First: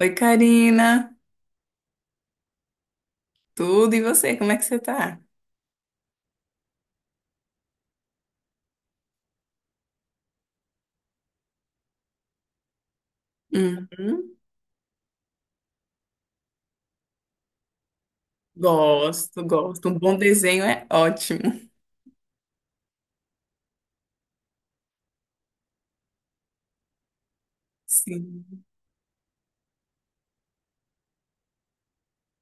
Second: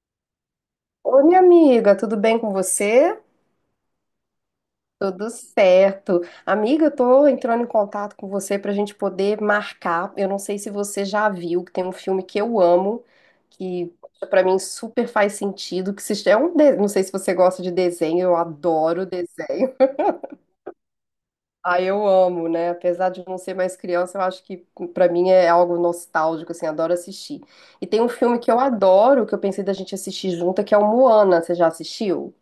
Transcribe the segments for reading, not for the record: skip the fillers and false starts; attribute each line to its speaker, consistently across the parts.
Speaker 1: Oi, Karina.
Speaker 2: Oi, minha amiga, tudo bem com você?
Speaker 1: Tudo, e você? Como é que você tá?
Speaker 2: Tudo certo. Amiga, eu tô entrando em contato com você pra gente poder marcar. Eu não sei se você já viu, que tem um filme que eu amo, que poxa,
Speaker 1: Uhum.
Speaker 2: pra mim super faz sentido, que se é um, não sei se você gosta de desenho, eu adoro
Speaker 1: Gosto,
Speaker 2: desenho.
Speaker 1: gosto. Um bom desenho é ótimo.
Speaker 2: Ah, eu amo, né? Apesar de não ser mais criança, eu acho que pra mim é algo nostálgico, assim, adoro assistir. E tem um filme que eu
Speaker 1: Sim.
Speaker 2: adoro, que eu pensei da gente assistir junta, que é o Moana. Você já assistiu?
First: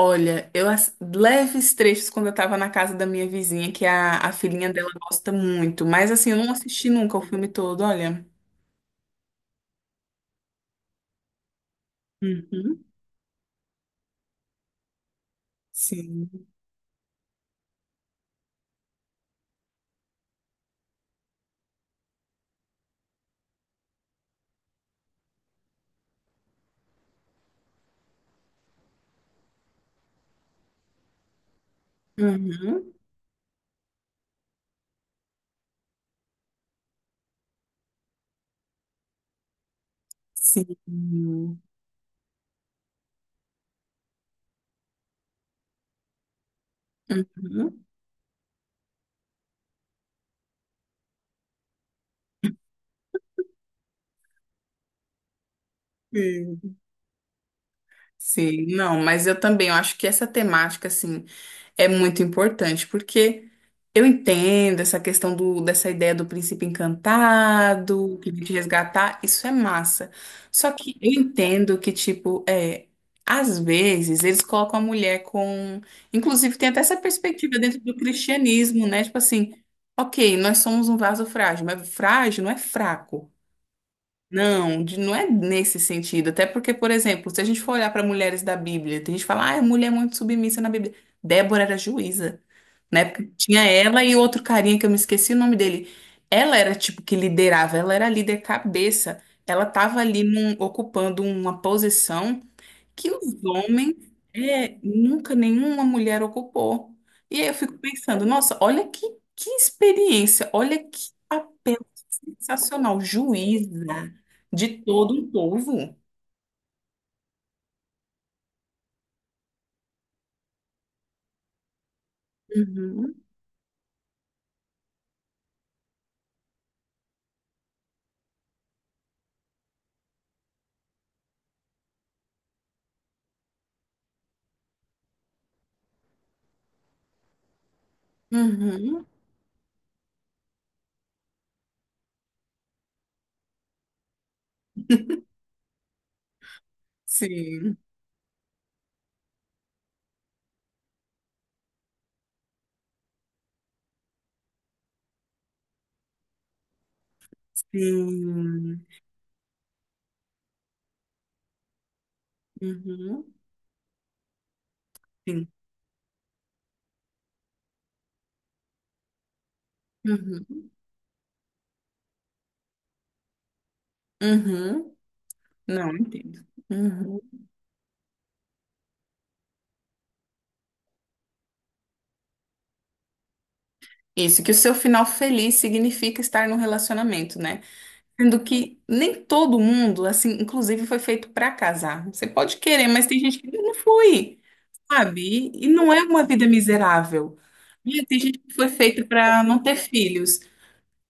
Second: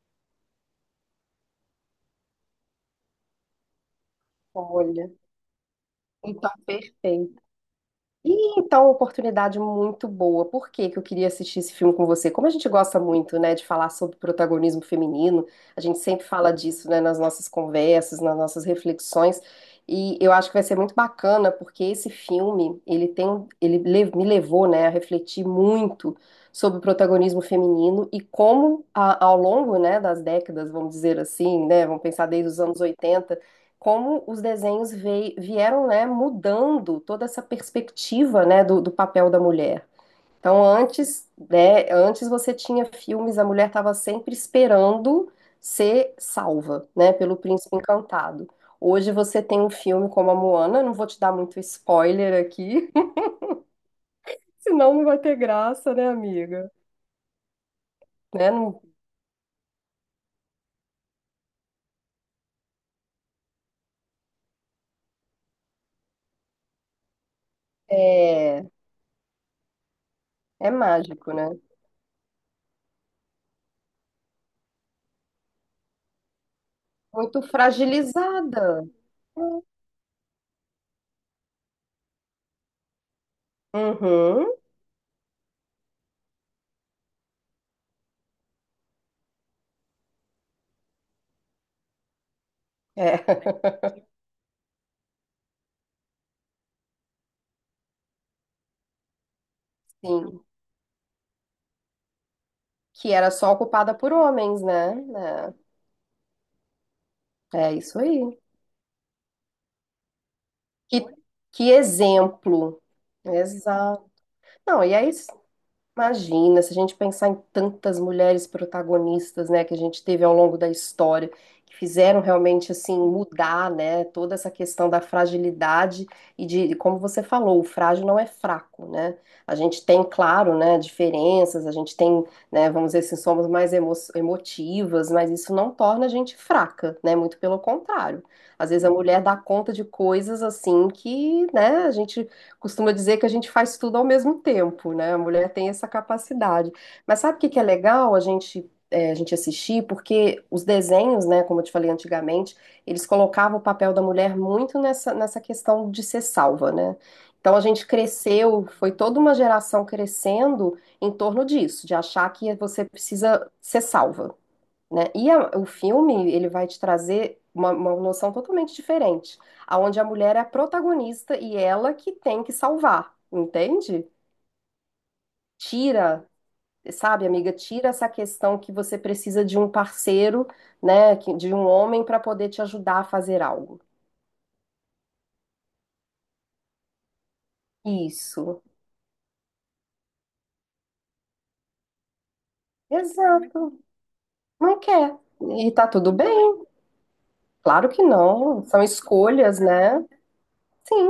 Speaker 1: Olha, leves trechos quando eu tava na casa da minha vizinha, que a filhinha dela
Speaker 2: Olha.
Speaker 1: gosta muito. Mas assim, eu
Speaker 2: Então,
Speaker 1: não assisti nunca o
Speaker 2: perfeito.
Speaker 1: filme todo, olha.
Speaker 2: E então, uma oportunidade muito boa. Por que que eu queria assistir esse filme com você? Como a gente
Speaker 1: Uhum.
Speaker 2: gosta muito, né, de falar sobre protagonismo feminino, a gente sempre
Speaker 1: Sim.
Speaker 2: fala disso, né, nas nossas conversas, nas nossas reflexões. E eu acho que vai ser muito bacana, porque esse filme, ele tem, um, ele me levou, né, a refletir muito sobre o protagonismo feminino e como ao longo, né, das décadas, vamos dizer assim, né, vamos pensar desde os anos
Speaker 1: Uhum.
Speaker 2: 80 como os desenhos vieram, né, mudando toda essa perspectiva, né, do papel da mulher. Então,
Speaker 1: Sim.
Speaker 2: antes, né, antes você tinha filmes, a mulher estava sempre esperando ser salva, né, pelo príncipe
Speaker 1: Uhum.
Speaker 2: encantado. Hoje você tem um filme como a Moana, não vou te dar muito spoiler aqui, senão não vai ter graça, né, amiga?
Speaker 1: Sim.
Speaker 2: Né,
Speaker 1: Sim, não, mas eu também, eu acho que essa temática, assim, é muito importante, porque eu entendo essa questão dessa ideia do príncipe encantado, que vem te
Speaker 2: é,
Speaker 1: resgatar, isso é massa.
Speaker 2: é
Speaker 1: Só que eu
Speaker 2: mágico, né?
Speaker 1: entendo que, tipo, é, às vezes eles colocam a mulher com. Inclusive, tem até essa
Speaker 2: Muito
Speaker 1: perspectiva dentro do cristianismo,
Speaker 2: fragilizada.
Speaker 1: né? Tipo assim, ok, nós somos um vaso frágil, mas frágil não é fraco.
Speaker 2: Uhum,
Speaker 1: Não, não é nesse sentido. Até porque, por exemplo, se a gente for olhar para mulheres da Bíblia, tem gente que fala, ah, a mulher é muito submissa na Bíblia. Débora era juíza. Na
Speaker 2: é,
Speaker 1: época tinha ela e outro carinha que eu me esqueci o nome dele. Ela era tipo que liderava, ela era a líder cabeça. Ela tava ali
Speaker 2: sim.
Speaker 1: ocupando uma posição que
Speaker 2: Que era
Speaker 1: os
Speaker 2: só ocupada
Speaker 1: homens
Speaker 2: por homens,
Speaker 1: é,
Speaker 2: né?
Speaker 1: nunca nenhuma mulher ocupou. E aí eu
Speaker 2: É, é
Speaker 1: fico
Speaker 2: isso
Speaker 1: pensando,
Speaker 2: aí.
Speaker 1: nossa, olha que experiência, olha
Speaker 2: Que,
Speaker 1: que
Speaker 2: que
Speaker 1: papel
Speaker 2: exemplo.
Speaker 1: sensacional, juíza
Speaker 2: Exato.
Speaker 1: de
Speaker 2: Não, e aí
Speaker 1: todo um povo.
Speaker 2: imagina, se a gente pensar em tantas mulheres protagonistas, né, que a gente teve ao longo da história, que fizeram realmente assim
Speaker 1: Uhum,
Speaker 2: mudar, né, toda essa questão da fragilidade e de, como você falou, o frágil não é fraco, né? A gente tem, claro, né, diferenças, a gente tem, né, vamos dizer assim, somos mais emotivas, mas isso não torna a gente fraca, né? Muito pelo contrário. Às vezes a
Speaker 1: uhum,
Speaker 2: mulher dá conta de coisas assim que, né, a gente costuma dizer que a gente faz tudo ao mesmo tempo, né? A mulher tem essa capacidade. Mas sabe o que que é
Speaker 1: sim,
Speaker 2: legal a gente, é, a gente assistir? Porque os desenhos, né, como eu te falei antigamente, eles colocavam o papel da mulher muito nessa questão de ser salva, né? Então a gente cresceu,
Speaker 1: sim,
Speaker 2: foi toda uma geração crescendo em torno disso, de achar que você
Speaker 1: uhum,
Speaker 2: precisa ser salva né? E
Speaker 1: sim,
Speaker 2: o filme, ele vai te trazer uma noção totalmente diferente, aonde a mulher é a
Speaker 1: uhum,
Speaker 2: protagonista e ela que tem que salvar, entende?
Speaker 1: uhum. Não
Speaker 2: Tira,
Speaker 1: entendo. Uhum.
Speaker 2: sabe, amiga, tira essa questão que você precisa de um parceiro, né, de um homem para poder te ajudar a fazer algo.
Speaker 1: Isso, que o seu final feliz significa estar num relacionamento, né? Sendo
Speaker 2: Isso.
Speaker 1: que nem todo mundo, assim, inclusive foi feito pra casar. Você pode querer, mas tem gente que não
Speaker 2: Exato.
Speaker 1: foi,
Speaker 2: Não quer.
Speaker 1: sabe? E
Speaker 2: E tá
Speaker 1: não é
Speaker 2: tudo
Speaker 1: uma vida
Speaker 2: bem?
Speaker 1: miserável.
Speaker 2: Claro que
Speaker 1: E tem gente que
Speaker 2: não.
Speaker 1: foi
Speaker 2: São
Speaker 1: feita pra
Speaker 2: escolhas,
Speaker 1: não ter
Speaker 2: né?
Speaker 1: filhos.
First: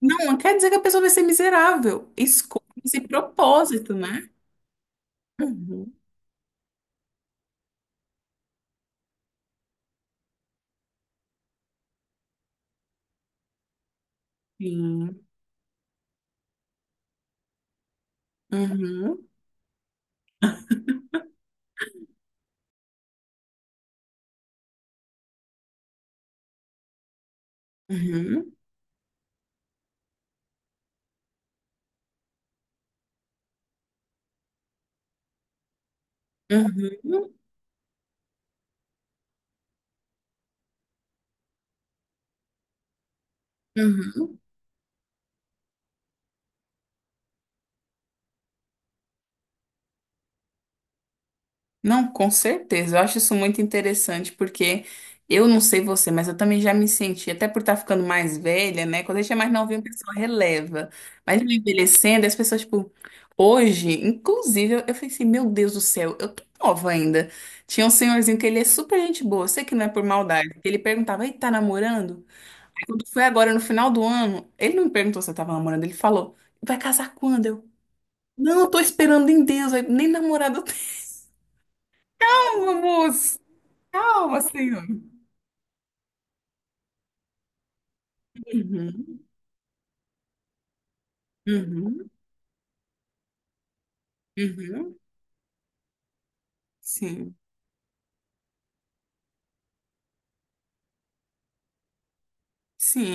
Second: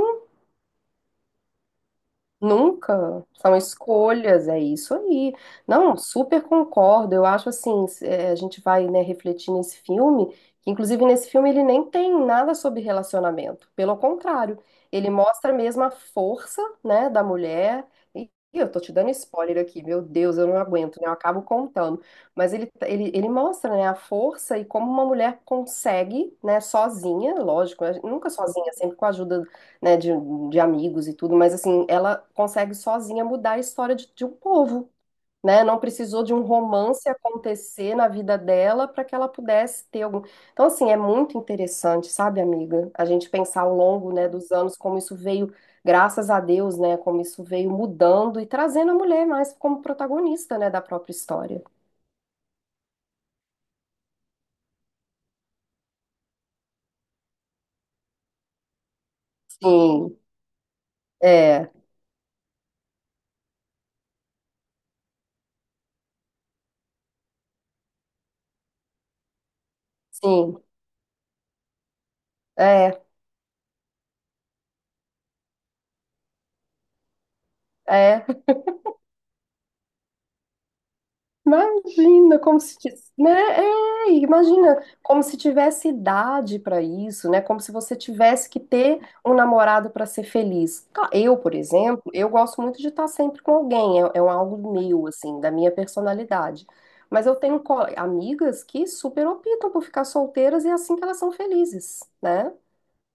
Speaker 1: Não, não quer dizer que a pessoa vai ser miserável. Escolha esse
Speaker 2: Nunca. São
Speaker 1: propósito, né?
Speaker 2: escolhas, é isso aí.
Speaker 1: Uhum.
Speaker 2: Não, super concordo. Eu acho assim, é, a gente vai, né, refletir nesse filme, que inclusive nesse filme ele nem tem nada sobre relacionamento. Pelo contrário, ele
Speaker 1: Sim.
Speaker 2: mostra mesmo a força, né, da mulher. E eu tô te dando
Speaker 1: Uhum.
Speaker 2: spoiler aqui, meu Deus, eu não aguento, né? Eu acabo contando. Mas ele mostra, né, a força e como uma mulher consegue, né, sozinha, lógico, né, nunca
Speaker 1: Uhum.
Speaker 2: sozinha, sempre com a ajuda né, de amigos e tudo, mas assim, ela consegue sozinha mudar a história de um povo, né? Não precisou de um romance
Speaker 1: Uhum.
Speaker 2: acontecer na vida dela para que ela pudesse ter algum. Então, assim, é muito interessante, sabe, amiga? A gente pensar ao longo, né,
Speaker 1: Uhum.
Speaker 2: dos anos como isso veio, graças a Deus, né, como isso veio mudando e trazendo a mulher mais como protagonista, né, da própria história.
Speaker 1: Não, com certeza. Eu acho isso muito interessante porque eu não sei você, mas eu também já me senti, até por estar ficando mais velha, né? Quando a gente é mais novinho, a pessoa
Speaker 2: Sim,
Speaker 1: releva. Mas me
Speaker 2: é,
Speaker 1: envelhecendo, as pessoas, tipo, hoje, inclusive, eu falei assim, meu Deus do céu, eu tô nova ainda. Tinha um senhorzinho que ele é super gente boa, eu sei que não é por maldade.
Speaker 2: sim,
Speaker 1: Ele perguntava, ei, tá namorando? Aí
Speaker 2: é,
Speaker 1: quando foi agora, no final do ano, ele não me perguntou se eu tava namorando, ele falou, vai casar quando? Eu,
Speaker 2: é.
Speaker 1: não, eu tô esperando em Deus, aí, nem namorado eu
Speaker 2: Imagina como
Speaker 1: tenho,
Speaker 2: se,
Speaker 1: amor.
Speaker 2: né? É,
Speaker 1: Calma, senhor.
Speaker 2: imagina como se tivesse idade para isso, né? Como se você tivesse que ter
Speaker 1: Uhum,
Speaker 2: um namorado para ser feliz. Eu, por exemplo,
Speaker 1: uhum,
Speaker 2: eu gosto muito de estar sempre com alguém, é, é um algo
Speaker 1: uhum,
Speaker 2: meu, assim, da minha personalidade. Mas eu
Speaker 1: sim,
Speaker 2: tenho amigas que super optam por ficar solteiras e é assim que elas são felizes, né?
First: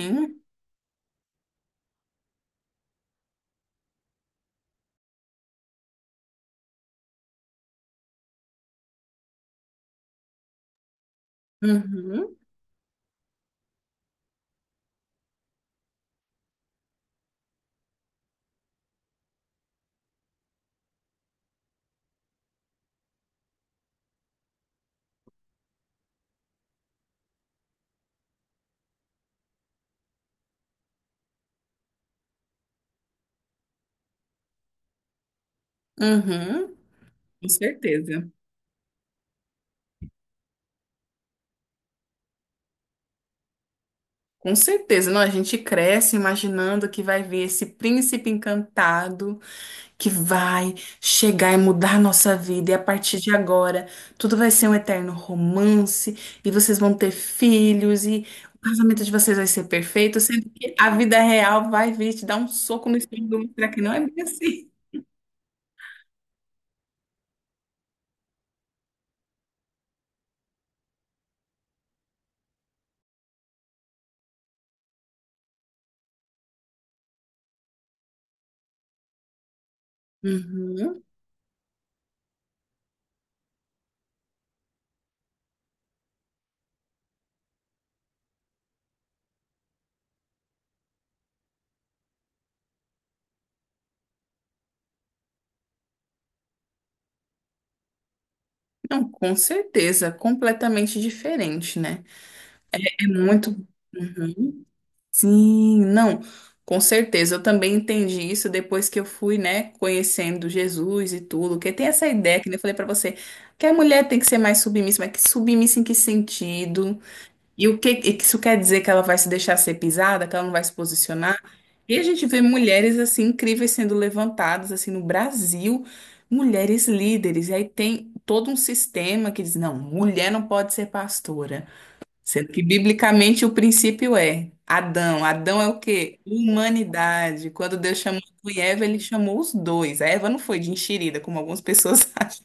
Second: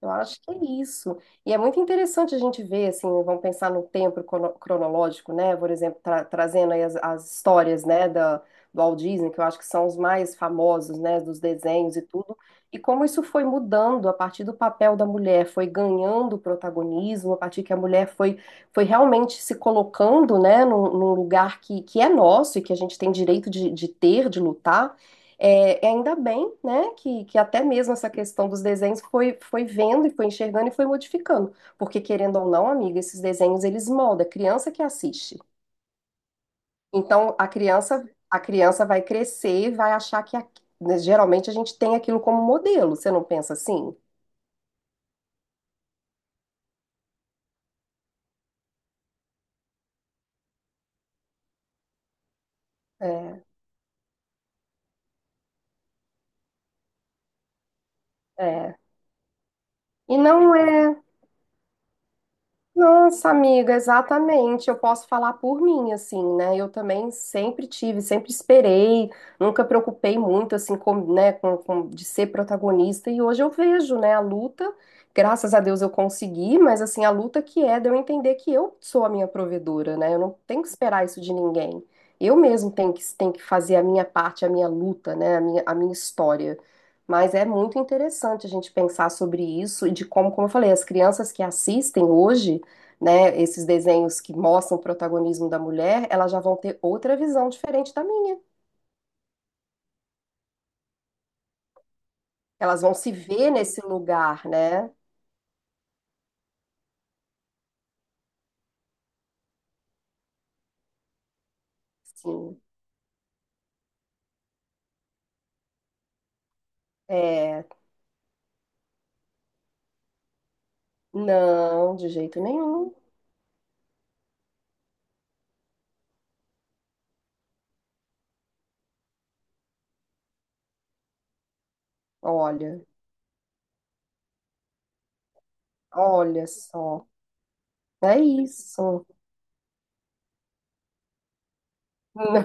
Speaker 2: Eu acho que é isso. E é muito interessante a gente ver, assim, vamos pensar no tempo cronológico, né? Por exemplo, trazendo aí as histórias, né, do Walt Disney, que eu acho que são os mais famosos, né, dos desenhos e
Speaker 1: uhum,
Speaker 2: tudo. E como isso foi mudando a partir do papel da mulher, foi ganhando protagonismo, a partir que a mulher foi, foi realmente se colocando, né, num lugar que é nosso e que a gente tem direito de ter, de lutar. É, e ainda bem, né, que até mesmo essa questão dos desenhos foi, foi vendo e foi enxergando e foi modificando. Porque, querendo ou não, amiga, esses desenhos eles moldam, a criança que assiste.
Speaker 1: uhum,
Speaker 2: Então,
Speaker 1: com
Speaker 2: a criança,
Speaker 1: certeza,
Speaker 2: a criança vai crescer e vai achar que, né, geralmente, a gente tem aquilo como modelo. Você não pensa assim?
Speaker 1: com certeza. Não, a gente cresce imaginando que vai ver esse príncipe encantado que vai chegar e mudar a nossa vida, e a partir de
Speaker 2: É,
Speaker 1: agora tudo vai ser um eterno romance, e vocês vão ter filhos, e o
Speaker 2: é.
Speaker 1: casamento de vocês vai ser
Speaker 2: E
Speaker 1: perfeito, sendo
Speaker 2: não
Speaker 1: que a
Speaker 2: é.
Speaker 1: vida real vai vir te dar um soco no
Speaker 2: Nossa,
Speaker 1: estômago e mostrar
Speaker 2: amiga,
Speaker 1: que não é bem
Speaker 2: exatamente.
Speaker 1: assim.
Speaker 2: Eu posso falar por mim, assim, né? Eu também sempre tive, sempre esperei, nunca preocupei muito, assim, com, né, de ser protagonista. E hoje eu vejo, né, a luta. Graças a Deus eu consegui, mas, assim, a luta que é de eu entender que eu sou a minha provedora, né? Eu não tenho que esperar
Speaker 1: Uhum.
Speaker 2: isso de ninguém. Eu mesmo tenho que fazer a minha parte, a minha luta, né? A minha história. Mas é muito interessante a gente pensar sobre isso e de como eu falei, as crianças que assistem hoje né, esses desenhos que mostram o protagonismo da mulher, elas já vão ter outra visão diferente da minha.
Speaker 1: Não, com certeza, completamente diferente, né?
Speaker 2: Elas vão
Speaker 1: É
Speaker 2: se ver
Speaker 1: muito.
Speaker 2: nesse lugar,
Speaker 1: Uhum.
Speaker 2: né?
Speaker 1: Sim, não, com certeza. Eu também entendi isso depois que eu fui, né, conhecendo Jesus e tudo. Porque tem essa ideia que nem eu
Speaker 2: Sim.
Speaker 1: falei pra você, que a mulher tem que ser mais submissa, mas que submissa em que sentido?
Speaker 2: É,
Speaker 1: E o que e que isso quer dizer que ela vai se deixar ser pisada, que ela não vai se posicionar?
Speaker 2: não,
Speaker 1: E a
Speaker 2: de
Speaker 1: gente
Speaker 2: jeito
Speaker 1: vê
Speaker 2: nenhum.
Speaker 1: mulheres assim incríveis sendo levantadas assim no Brasil, mulheres líderes. E aí tem todo um sistema que diz, não, mulher não pode ser pastora. Sendo que
Speaker 2: Olha,
Speaker 1: biblicamente o princípio é Adão. Adão é o quê?
Speaker 2: olha só.
Speaker 1: Humanidade. Quando Deus
Speaker 2: É
Speaker 1: chamou Adão e Eva, ele
Speaker 2: isso.
Speaker 1: chamou os dois. A Eva não foi de enxerida, como algumas pessoas acham.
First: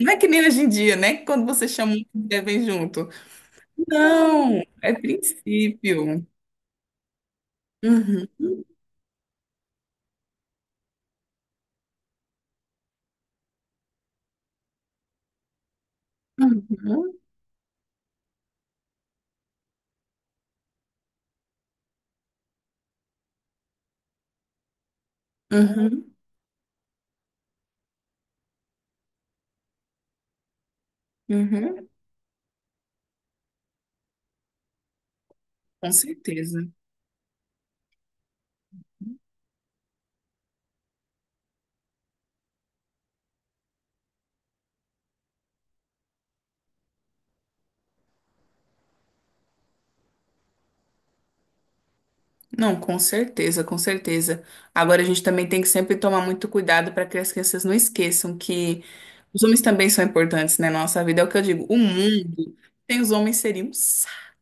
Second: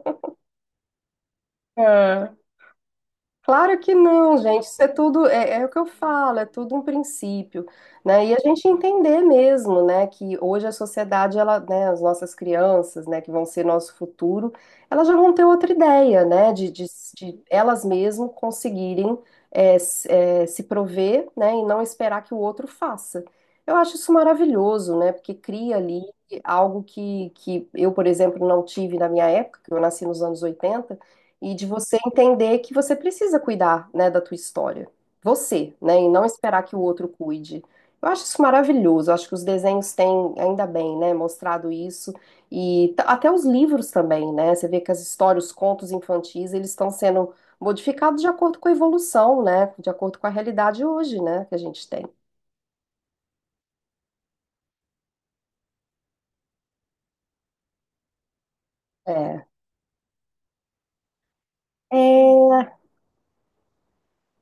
Speaker 1: Não é que nem hoje em dia, né? Que quando você
Speaker 2: Não.
Speaker 1: chama, um,
Speaker 2: É.
Speaker 1: vem junto.
Speaker 2: Claro que não,
Speaker 1: Não,
Speaker 2: gente. Isso é
Speaker 1: é
Speaker 2: tudo, é o que eu
Speaker 1: princípio.
Speaker 2: falo, é tudo um princípio, né?
Speaker 1: Uhum,
Speaker 2: E a gente entender mesmo, né, que hoje a sociedade, ela, né, as nossas crianças, né, que vão ser nosso futuro, elas já vão ter outra ideia, né, de, de,
Speaker 1: uhum,
Speaker 2: de elas mesmas conseguirem se prover, né, e não esperar que o outro faça. Eu acho isso maravilhoso, né, porque cria ali
Speaker 1: uhum,
Speaker 2: algo que eu, por exemplo, não tive na minha época, que eu nasci nos anos 80 e de
Speaker 1: uhum.
Speaker 2: você entender que você precisa cuidar, né, da tua história. Você,
Speaker 1: Com
Speaker 2: né, e não esperar
Speaker 1: certeza.
Speaker 2: que o outro cuide. Eu acho isso maravilhoso. Eu acho que os desenhos têm, ainda bem, né, mostrado isso e até os livros também, né? Você vê que as histórias, os contos infantis, eles estão sendo modificados de acordo com a evolução, né, de acordo com a realidade hoje, né, que a gente tem.
Speaker 1: Não, com certeza, com certeza. Agora a gente também tem que sempre tomar muito cuidado para que as crianças não esqueçam que os
Speaker 2: É.
Speaker 1: homens também são importantes, né, na nossa vida. É o que eu digo, o mundo
Speaker 2: É,
Speaker 1: sem os homens seria um saco.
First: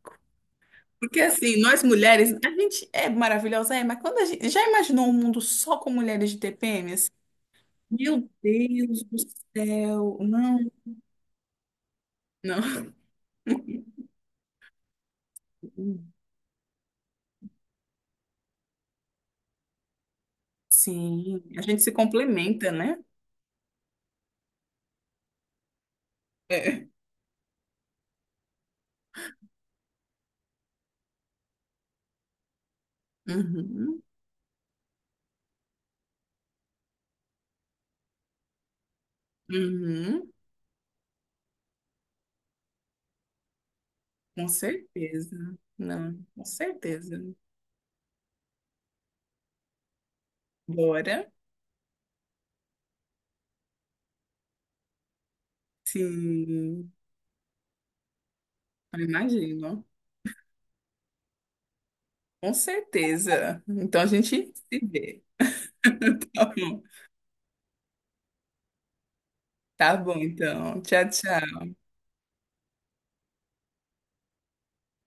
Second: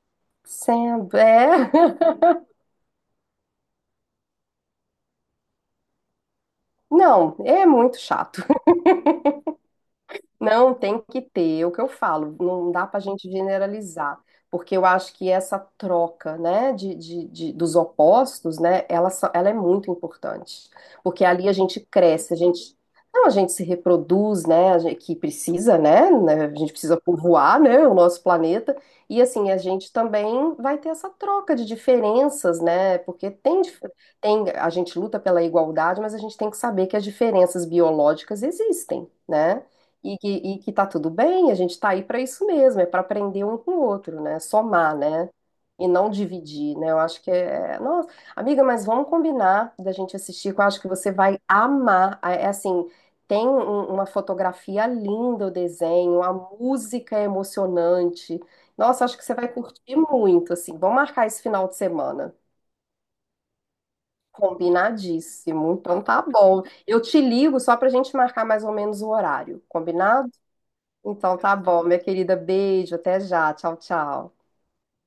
Speaker 1: Porque assim,
Speaker 2: é.
Speaker 1: nós mulheres, a gente é maravilhosa, é, mas quando a gente já imaginou um mundo só com mulheres de TPM, assim,
Speaker 2: Não, é muito
Speaker 1: meu
Speaker 2: chato.
Speaker 1: Deus do céu, não,
Speaker 2: Não tem que ter, é o que eu falo,
Speaker 1: não.
Speaker 2: não dá para a gente generalizar, porque eu acho que essa troca, né, dos opostos, né, ela, ela é muito importante, porque
Speaker 1: Sim,
Speaker 2: ali a
Speaker 1: a
Speaker 2: gente
Speaker 1: gente se
Speaker 2: cresce, a
Speaker 1: complementa,
Speaker 2: gente,
Speaker 1: né?
Speaker 2: não, a gente se reproduz, né, a gente, que precisa, né, a gente
Speaker 1: É.
Speaker 2: precisa povoar, né, o nosso planeta, e assim, a gente também vai ter essa troca de diferenças, né, porque tem,
Speaker 1: Uhum,
Speaker 2: a gente luta pela igualdade, mas a gente tem que saber que as diferenças biológicas existem, né, e que,
Speaker 1: uhum,
Speaker 2: e que tá tudo bem, a gente tá aí para isso mesmo, é para aprender um com o outro, né?
Speaker 1: com
Speaker 2: Somar, né?
Speaker 1: certeza.
Speaker 2: E não
Speaker 1: Não, com
Speaker 2: dividir, né? Eu acho
Speaker 1: certeza.
Speaker 2: que é. Nossa, amiga, mas vamos combinar da gente assistir, que eu acho que você
Speaker 1: Bora?
Speaker 2: vai amar. É assim, tem uma fotografia linda, o desenho, a
Speaker 1: Sim,
Speaker 2: música é emocionante.
Speaker 1: eu
Speaker 2: Nossa, acho que você vai
Speaker 1: imagino.
Speaker 2: curtir muito, assim. Vamos marcar esse final de semana.
Speaker 1: Com certeza. Então a gente se vê.
Speaker 2: Combinadíssimo. Então tá
Speaker 1: Tá
Speaker 2: bom.
Speaker 1: bom,
Speaker 2: Eu te ligo só pra gente marcar mais ou menos o horário.
Speaker 1: tá bom,
Speaker 2: Combinado?
Speaker 1: então. Tchau,
Speaker 2: Então tá
Speaker 1: tchau.
Speaker 2: bom, minha querida. Beijo, até já. Tchau, tchau.